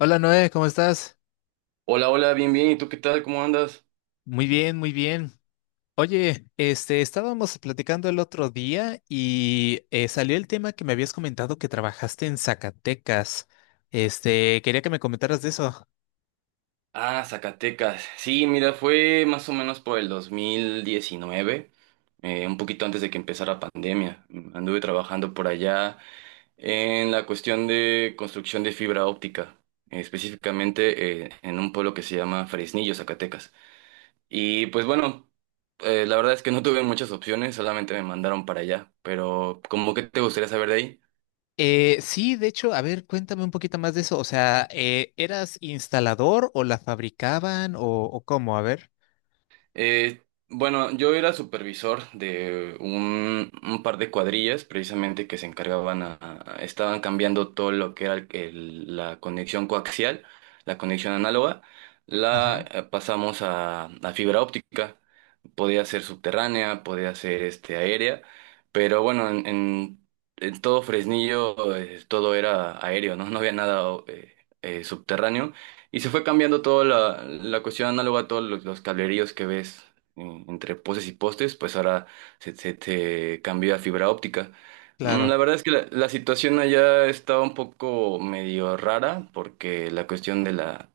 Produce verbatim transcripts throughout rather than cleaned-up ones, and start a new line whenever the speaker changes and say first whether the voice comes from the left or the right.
left: Hola Noé, ¿cómo estás?
right: Hola, hola, bien, bien. ¿Y tú qué tal? ¿Cómo andas?
left: Muy bien, muy bien. Oye, este, estábamos platicando el otro día y eh, salió el tema que me habías comentado que trabajaste en Zacatecas. Este, quería que me comentaras de eso.
right: Ah, Zacatecas. Sí, mira, fue más o menos por el dos mil diecinueve, eh, un poquito antes de que empezara pandemia. Mm, Anduve trabajando por allá en la cuestión de construcción de fibra óptica, eh, específicamente eh, en un pueblo que se llama Fresnillo, Zacatecas. Y pues bueno, eh, la verdad es que no tuve muchas opciones, solamente me mandaron para allá. Pero, ¿cómo que te gustaría saber de ahí?
left: Eh, sí, de hecho, a ver, cuéntame un poquito más de eso. O sea, eh, ¿eras instalador o la fabricaban o, o cómo? A ver.
right: Eh, bueno, yo era supervisor de un, un par de cuadrillas precisamente que se encargaban a, a- estaban cambiando todo lo que era el- el- la conexión coaxial, la conexión análoga, la
left: Ajá.
right: eh, pasamos a, a fibra óptica. Podía ser subterránea, podía ser este, aérea, pero bueno, en, en- en todo Fresnillo eh, todo era aéreo, ¿no? No había nada eh, eh, subterráneo. Y se fue cambiando toda la, la cuestión análoga a todos los, los cableríos que ves en- entre postes y postes, pues ahora se, se, se cambió a fibra óptica. Mm,
left: Claro.
right: La verdad es que la, la situación allá estaba un poco medio rara porque la cuestión de la,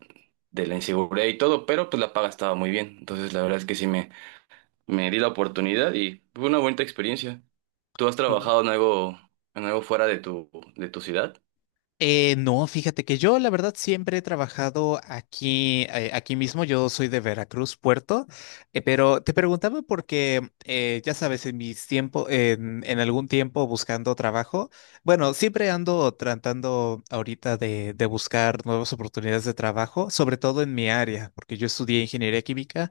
right: de la inseguridad y todo, pero pues la paga estaba muy bien. Entonces la verdad es que sí me, me di la oportunidad y fue una bonita experiencia. ¿Tú has trabajado en algo, en algo fuera de tu, de tu ciudad?
left: Eh, no, fíjate que yo la verdad siempre he trabajado aquí, eh, aquí mismo. Yo soy de Veracruz, Puerto, eh, pero te preguntaba porque eh, ya sabes, en mis tiempos, en, en algún tiempo buscando trabajo, bueno, siempre ando tratando ahorita de, de buscar nuevas oportunidades de trabajo, sobre todo en mi área, porque yo estudié ingeniería química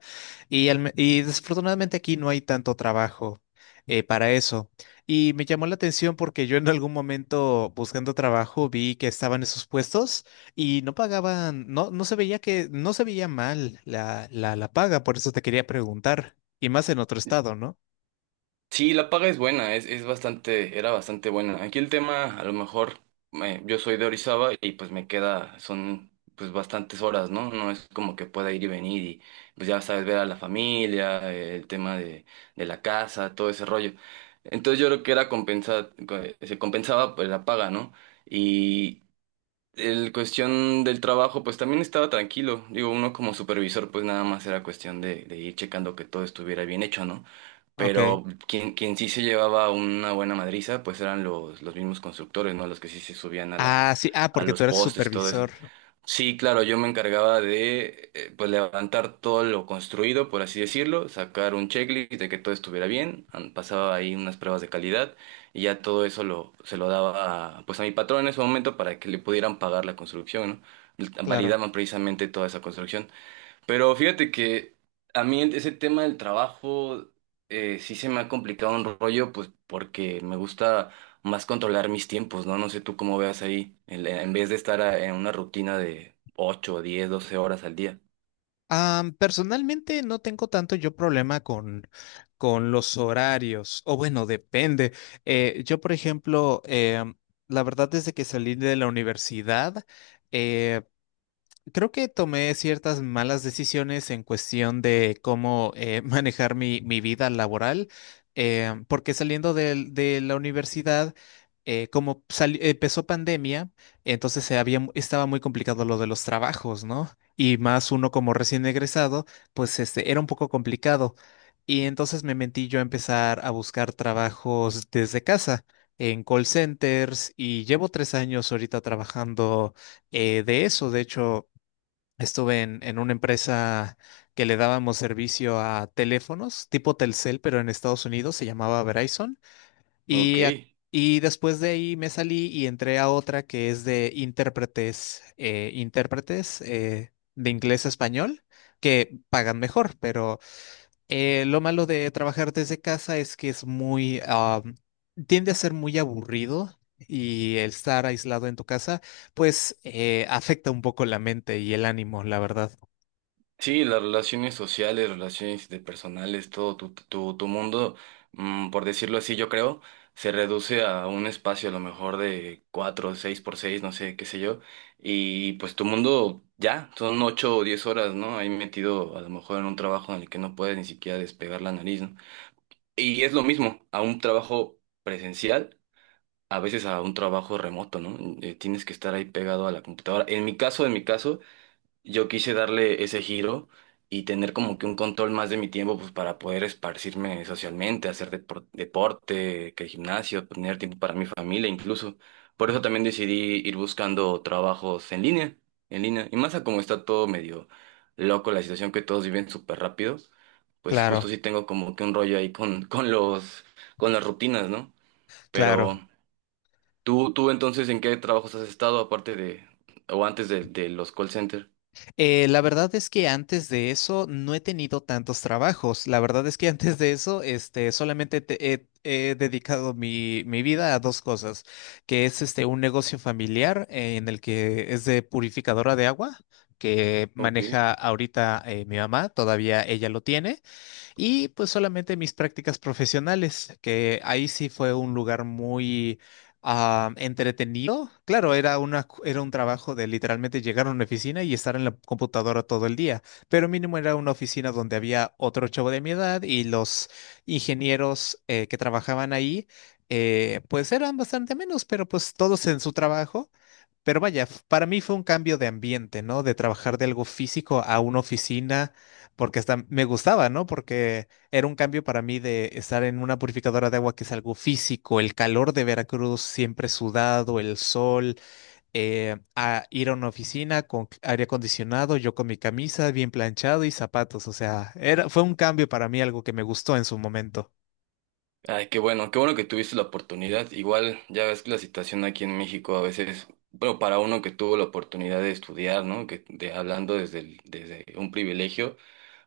left: y, al y desafortunadamente aquí no hay tanto trabajo eh, para eso. Y me llamó la atención porque yo en algún momento buscando trabajo vi que estaban esos puestos y no pagaban, no, no se veía que, no se veía mal la, la, la paga, por eso te quería preguntar. Y más en otro estado, ¿no?
right: Sí, la paga es buena, es, es bastante, era bastante buena. Aquí el tema, a lo mejor, eh, yo soy de Orizaba y pues me queda, son pues bastantes horas, ¿no? No es como que pueda ir y venir y pues ya sabes, ver a la familia, eh, el tema de, de la casa, todo ese rollo. Entonces yo creo que era compensar, se compensaba pues la paga, ¿no? Y el cuestión del trabajo, pues también estaba tranquilo. Digo, uno como supervisor, pues nada más era cuestión de, de ir checando que todo estuviera bien hecho, ¿no?
left: Ok.
right: Pero quien, quien sí se llevaba una buena madriza, pues eran los, los mismos constructores, ¿no? Los que sí se subían a la,
left: Ah, sí, ah,
right: a
left: porque
right: los
left: tú eres
right: postes y todo eso.
left: supervisor.
right: Sí, claro, yo me encargaba de eh, pues levantar todo lo construido, por así decirlo, sacar un checklist de que todo estuviera bien, an- pasaba ahí unas pruebas de calidad y ya todo eso lo, se lo daba a, pues a mi patrón en ese momento para que le pudieran pagar la construcción, ¿no?
left: Claro.
right: Validaban precisamente toda esa construcción. Pero fíjate que a mí ese tema del trabajo eh, sí se me ha complicado un rollo, pues porque me gusta más controlar mis tiempos, ¿no? No sé tú cómo veas ahí, el- en vez de estar a- en una rutina de ocho diez doce horas al día.
left: Ah, personalmente no tengo tanto yo problema con, con los horarios. O bueno, depende. Eh, yo, por ejemplo, em, la verdad, desde que salí de la universidad, eh, creo que tomé ciertas malas decisiones en cuestión de cómo eh, manejar mi, mi vida laboral, eh, porque saliendo del- de, la universidad, eh, como sali- empezó pandemia, entonces se había, mu- estaba muy complicado lo de los trabajos, ¿no? Y más uno como recién egresado, pues este, era un poco complicado. Y entonces me mentí yo a empezar a buscar trabajos desde casa, en call centers, y llevo tres años ahorita trabajando eh, de eso. De hecho, estuve en, en una empresa que le dábamos servicio a teléfonos tipo Telcel, pero en Estados Unidos se llamaba Verizon.
right: Ok.
left: Y, ac- y después de ahí me salí y entré a otra que es de intérpretes, eh, intérpretes eh, de inglés a español, que pagan mejor, pero eh, lo malo de trabajar desde casa es que es muy, ah, tiende a ser muy aburrido. Y el estar aislado en tu casa, pues eh, afecta un poco la mente y el ánimo, la verdad.
right: Sí, las relaciones sociales, relaciones interpersonales, todo tu, tu, tu mundo, mm, por decirlo así, yo creo, se reduce a un espacio a lo mejor de cuatro, seis por seis, no sé, qué sé yo, y pues tu mundo ya, son ocho o diez horas, ¿no? Ahí metido a lo mejor en un trabajo en el que no puedes ni siquiera despegar la nariz, ¿no? Y es lo mismo, a un trabajo presencial, a veces a un trabajo remoto, ¿no? Eh, tienes que estar ahí pegado a la computadora. En mi caso, en mi caso yo quise darle ese giro y tener como que un control más de mi tiempo pues para poder esparcirme socialmente, hacer depor- deporte, que gimnasio, tener tiempo para mi familia incluso. Por eso también decidí ir buscando trabajos en línea, en línea. Y más a como está todo medio loco, la situación que todos viven súper rápido, pues justo
left: Claro,
right: sí tengo como que un rollo ahí con, con los, con las rutinas, ¿no? Pero
left: claro.
right: tú, tú entonces, ¿en qué trabajos has estado aparte de, o antes de, de los call centers?
left: Eh, la verdad es que antes de eso no he tenido tantos trabajos. La verdad es que antes de eso, este, solamente te- he, he dedicado mi, mi vida a dos cosas, que es este un negocio familiar eh, en el que es de purificadora de agua, que
right: Ok.
left: maneja ahorita eh, mi mamá, todavía ella lo tiene. Y pues solamente mis prácticas profesionales, que ahí sí fue un lugar muy ah, entretenido. Claro, era una, cu- era un trabajo de literalmente llegar a una oficina y estar en la computadora todo el día, pero mínimo era una oficina donde había otro chavo de mi edad y los ingenieros eh, que trabajaban ahí, eh, pues eran bastante menos, pero pues todos en su trabajo. Pero vaya, f- para mí fue un cambio de ambiente, ¿no? De trabajar de algo físico a una oficina, porque hasta me gustaba, ¿no? Porque era un cambio para mí de estar en una purificadora de agua que es algo físico, el calor de Veracruz siempre sudado, el sol, eh, a ir a una oficina con c- aire acondicionado, yo con mi camisa bien planchado y zapatos, o sea, era, fue un cambio para mí, algo que me gustó en su momento.
right: Ay, qué bueno, qué bueno que tuviste la oportunidad. Igual ya ves que la situación aquí en México a veces, bueno, para uno que tuvo la oportunidad de estudiar, ¿no? Que de, hablando desde el- desde un privilegio,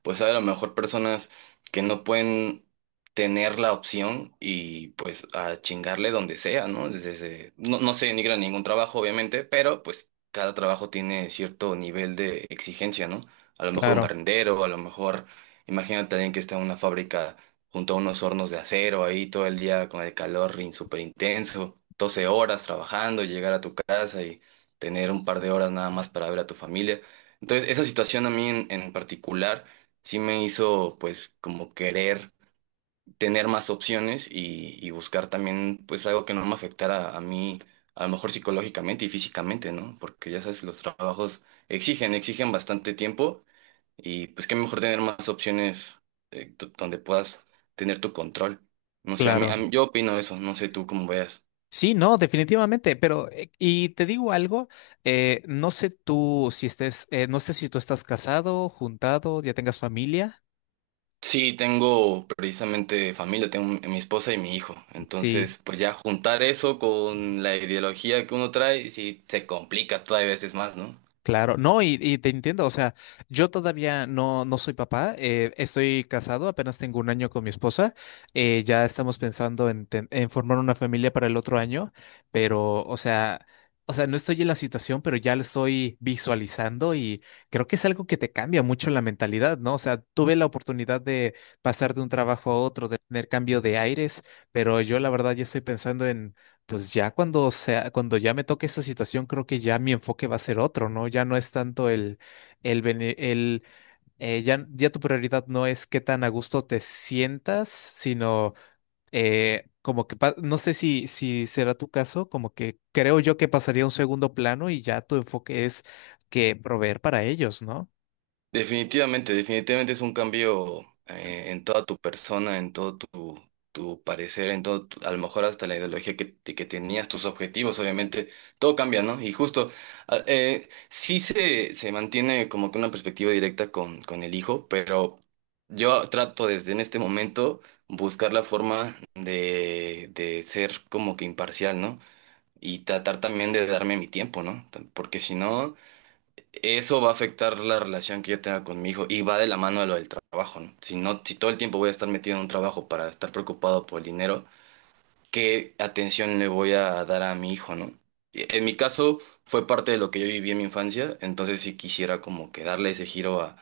right: pues hay a lo mejor personas que no pueden tener la opción y pues a chingarle donde sea, ¿no? Desde, no, no se denigra ningún trabajo, obviamente, pero pues cada trabajo tiene cierto nivel de exigencia, ¿no? A lo mejor un
left: Claro,
right: barrendero, a lo mejor, imagínate alguien que está en una fábrica junto a unos hornos de acero ahí todo el día con el calor súper intenso, doce horas trabajando, llegar a tu casa y tener un par de horas nada más para ver a tu familia. Entonces, esa situación a mí en, en particular sí me hizo pues como querer tener más opciones y, y buscar también pues algo que no me afectara a mí, a lo mejor psicológicamente y físicamente, ¿no? Porque ya sabes, los trabajos exigen, exigen bastante tiempo y pues qué mejor tener más opciones eh, do- donde puedas tener tu control. No sé, a mí, a
left: claro.
right: mí- yo opino eso, no sé tú cómo veas.
left: Sí, no, definitivamente, pero eh, y te digo algo, eh, no sé tú si estés, eh, no sé si tú estás casado, juntado, ya tengas familia,
right: Sí, tengo precisamente familia, tengo mi mi esposa y mi hijo.
left: sí.
right: Entonces, pues ya juntar eso con la ideología que uno trae, sí se complica todavía veces más, ¿no?
left: Claro, no, y, y te entiendo, o sea, yo todavía no, no soy papá, eh, estoy casado, apenas tengo un año con mi esposa, eh, ya estamos pensando en, ten- en formar una familia para el otro año, pero, o sea, o sea, no estoy en la situación, pero ya lo estoy visualizando y creo que es algo que te cambia mucho la mentalidad, ¿no? O sea, tuve la oportunidad de pasar de un trabajo a otro, de tener cambio de aires, pero yo la verdad ya estoy pensando en pues ya cuando sea, cuando ya me toque esa situación, creo que ya mi enfoque va a ser otro, ¿no? Ya no es tanto el, el, bene- el eh, ya, ya tu prioridad no es qué tan a gusto te sientas, sino eh, como que, pa- no sé si, si será tu caso, como que creo yo que pasaría a un segundo plano y ya tu enfoque es que proveer para ellos, ¿no?
right: Definitivamente, definitivamente es un cambio eh, en toda tu persona, en todo tu, tu parecer, en todo, tu- a lo mejor hasta la ideología que, te- que tenías, tus objetivos, obviamente, todo cambia, ¿no? Y justo, a- eh, sí se, se mantiene como que una perspectiva directa con, con el hijo, pero yo trato desde en este momento buscar la forma de, de ser como que imparcial, ¿no? Y tratar también de darme mi tiempo, ¿no? Porque si no. Eso va a afectar la relación que yo tenga con mi hijo y va de la mano de lo del trabajo, ¿no? Si no, si todo el tiempo voy a estar metido en un trabajo para estar preocupado por el dinero, ¿qué atención le voy a dar a mi hijo?, ¿no? Y en mi caso fue parte de lo que yo viví en mi infancia, entonces sí quisiera como que darle ese giro a,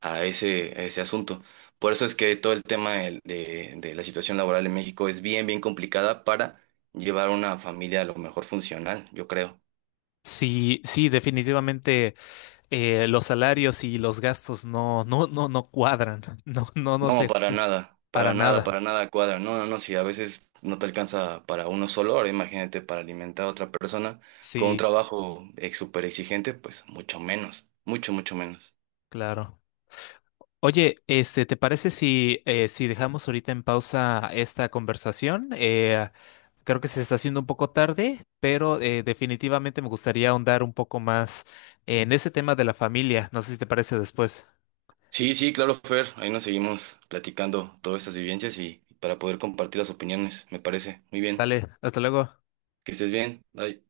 right: a ese, a ese asunto. Por eso es que todo el tema del- de, de la situación laboral en México es bien, bien complicada para llevar una familia a lo mejor funcional, yo creo.
left: Sí, sí, definitivamente eh, los salarios y los gastos no, no, no, no cuadran, no, no, no
right: No,
left: sé,
right: para nada,
left: para
right: para nada,
left: nada.
right: para nada cuadra. No, no, no, si a veces no te alcanza para uno solo, ahora imagínate para alimentar a otra persona con un
left: Sí.
right: trabajo ex, súper exigente, pues mucho menos, mucho, mucho menos.
left: Claro. Oye, este, ¿te parece si, eh, si dejamos ahorita en pausa esta conversación? Eh, creo que se está haciendo un poco tarde, pero eh, definitivamente me gustaría ahondar un poco más en ese tema de la familia. No sé si te parece después.
right: Sí, sí, claro, Fer, ahí nos seguimos platicando todas estas vivencias y para poder compartir las opiniones, me parece. Muy bien,
left: Sale, hasta luego.
right: que estés bien, bye.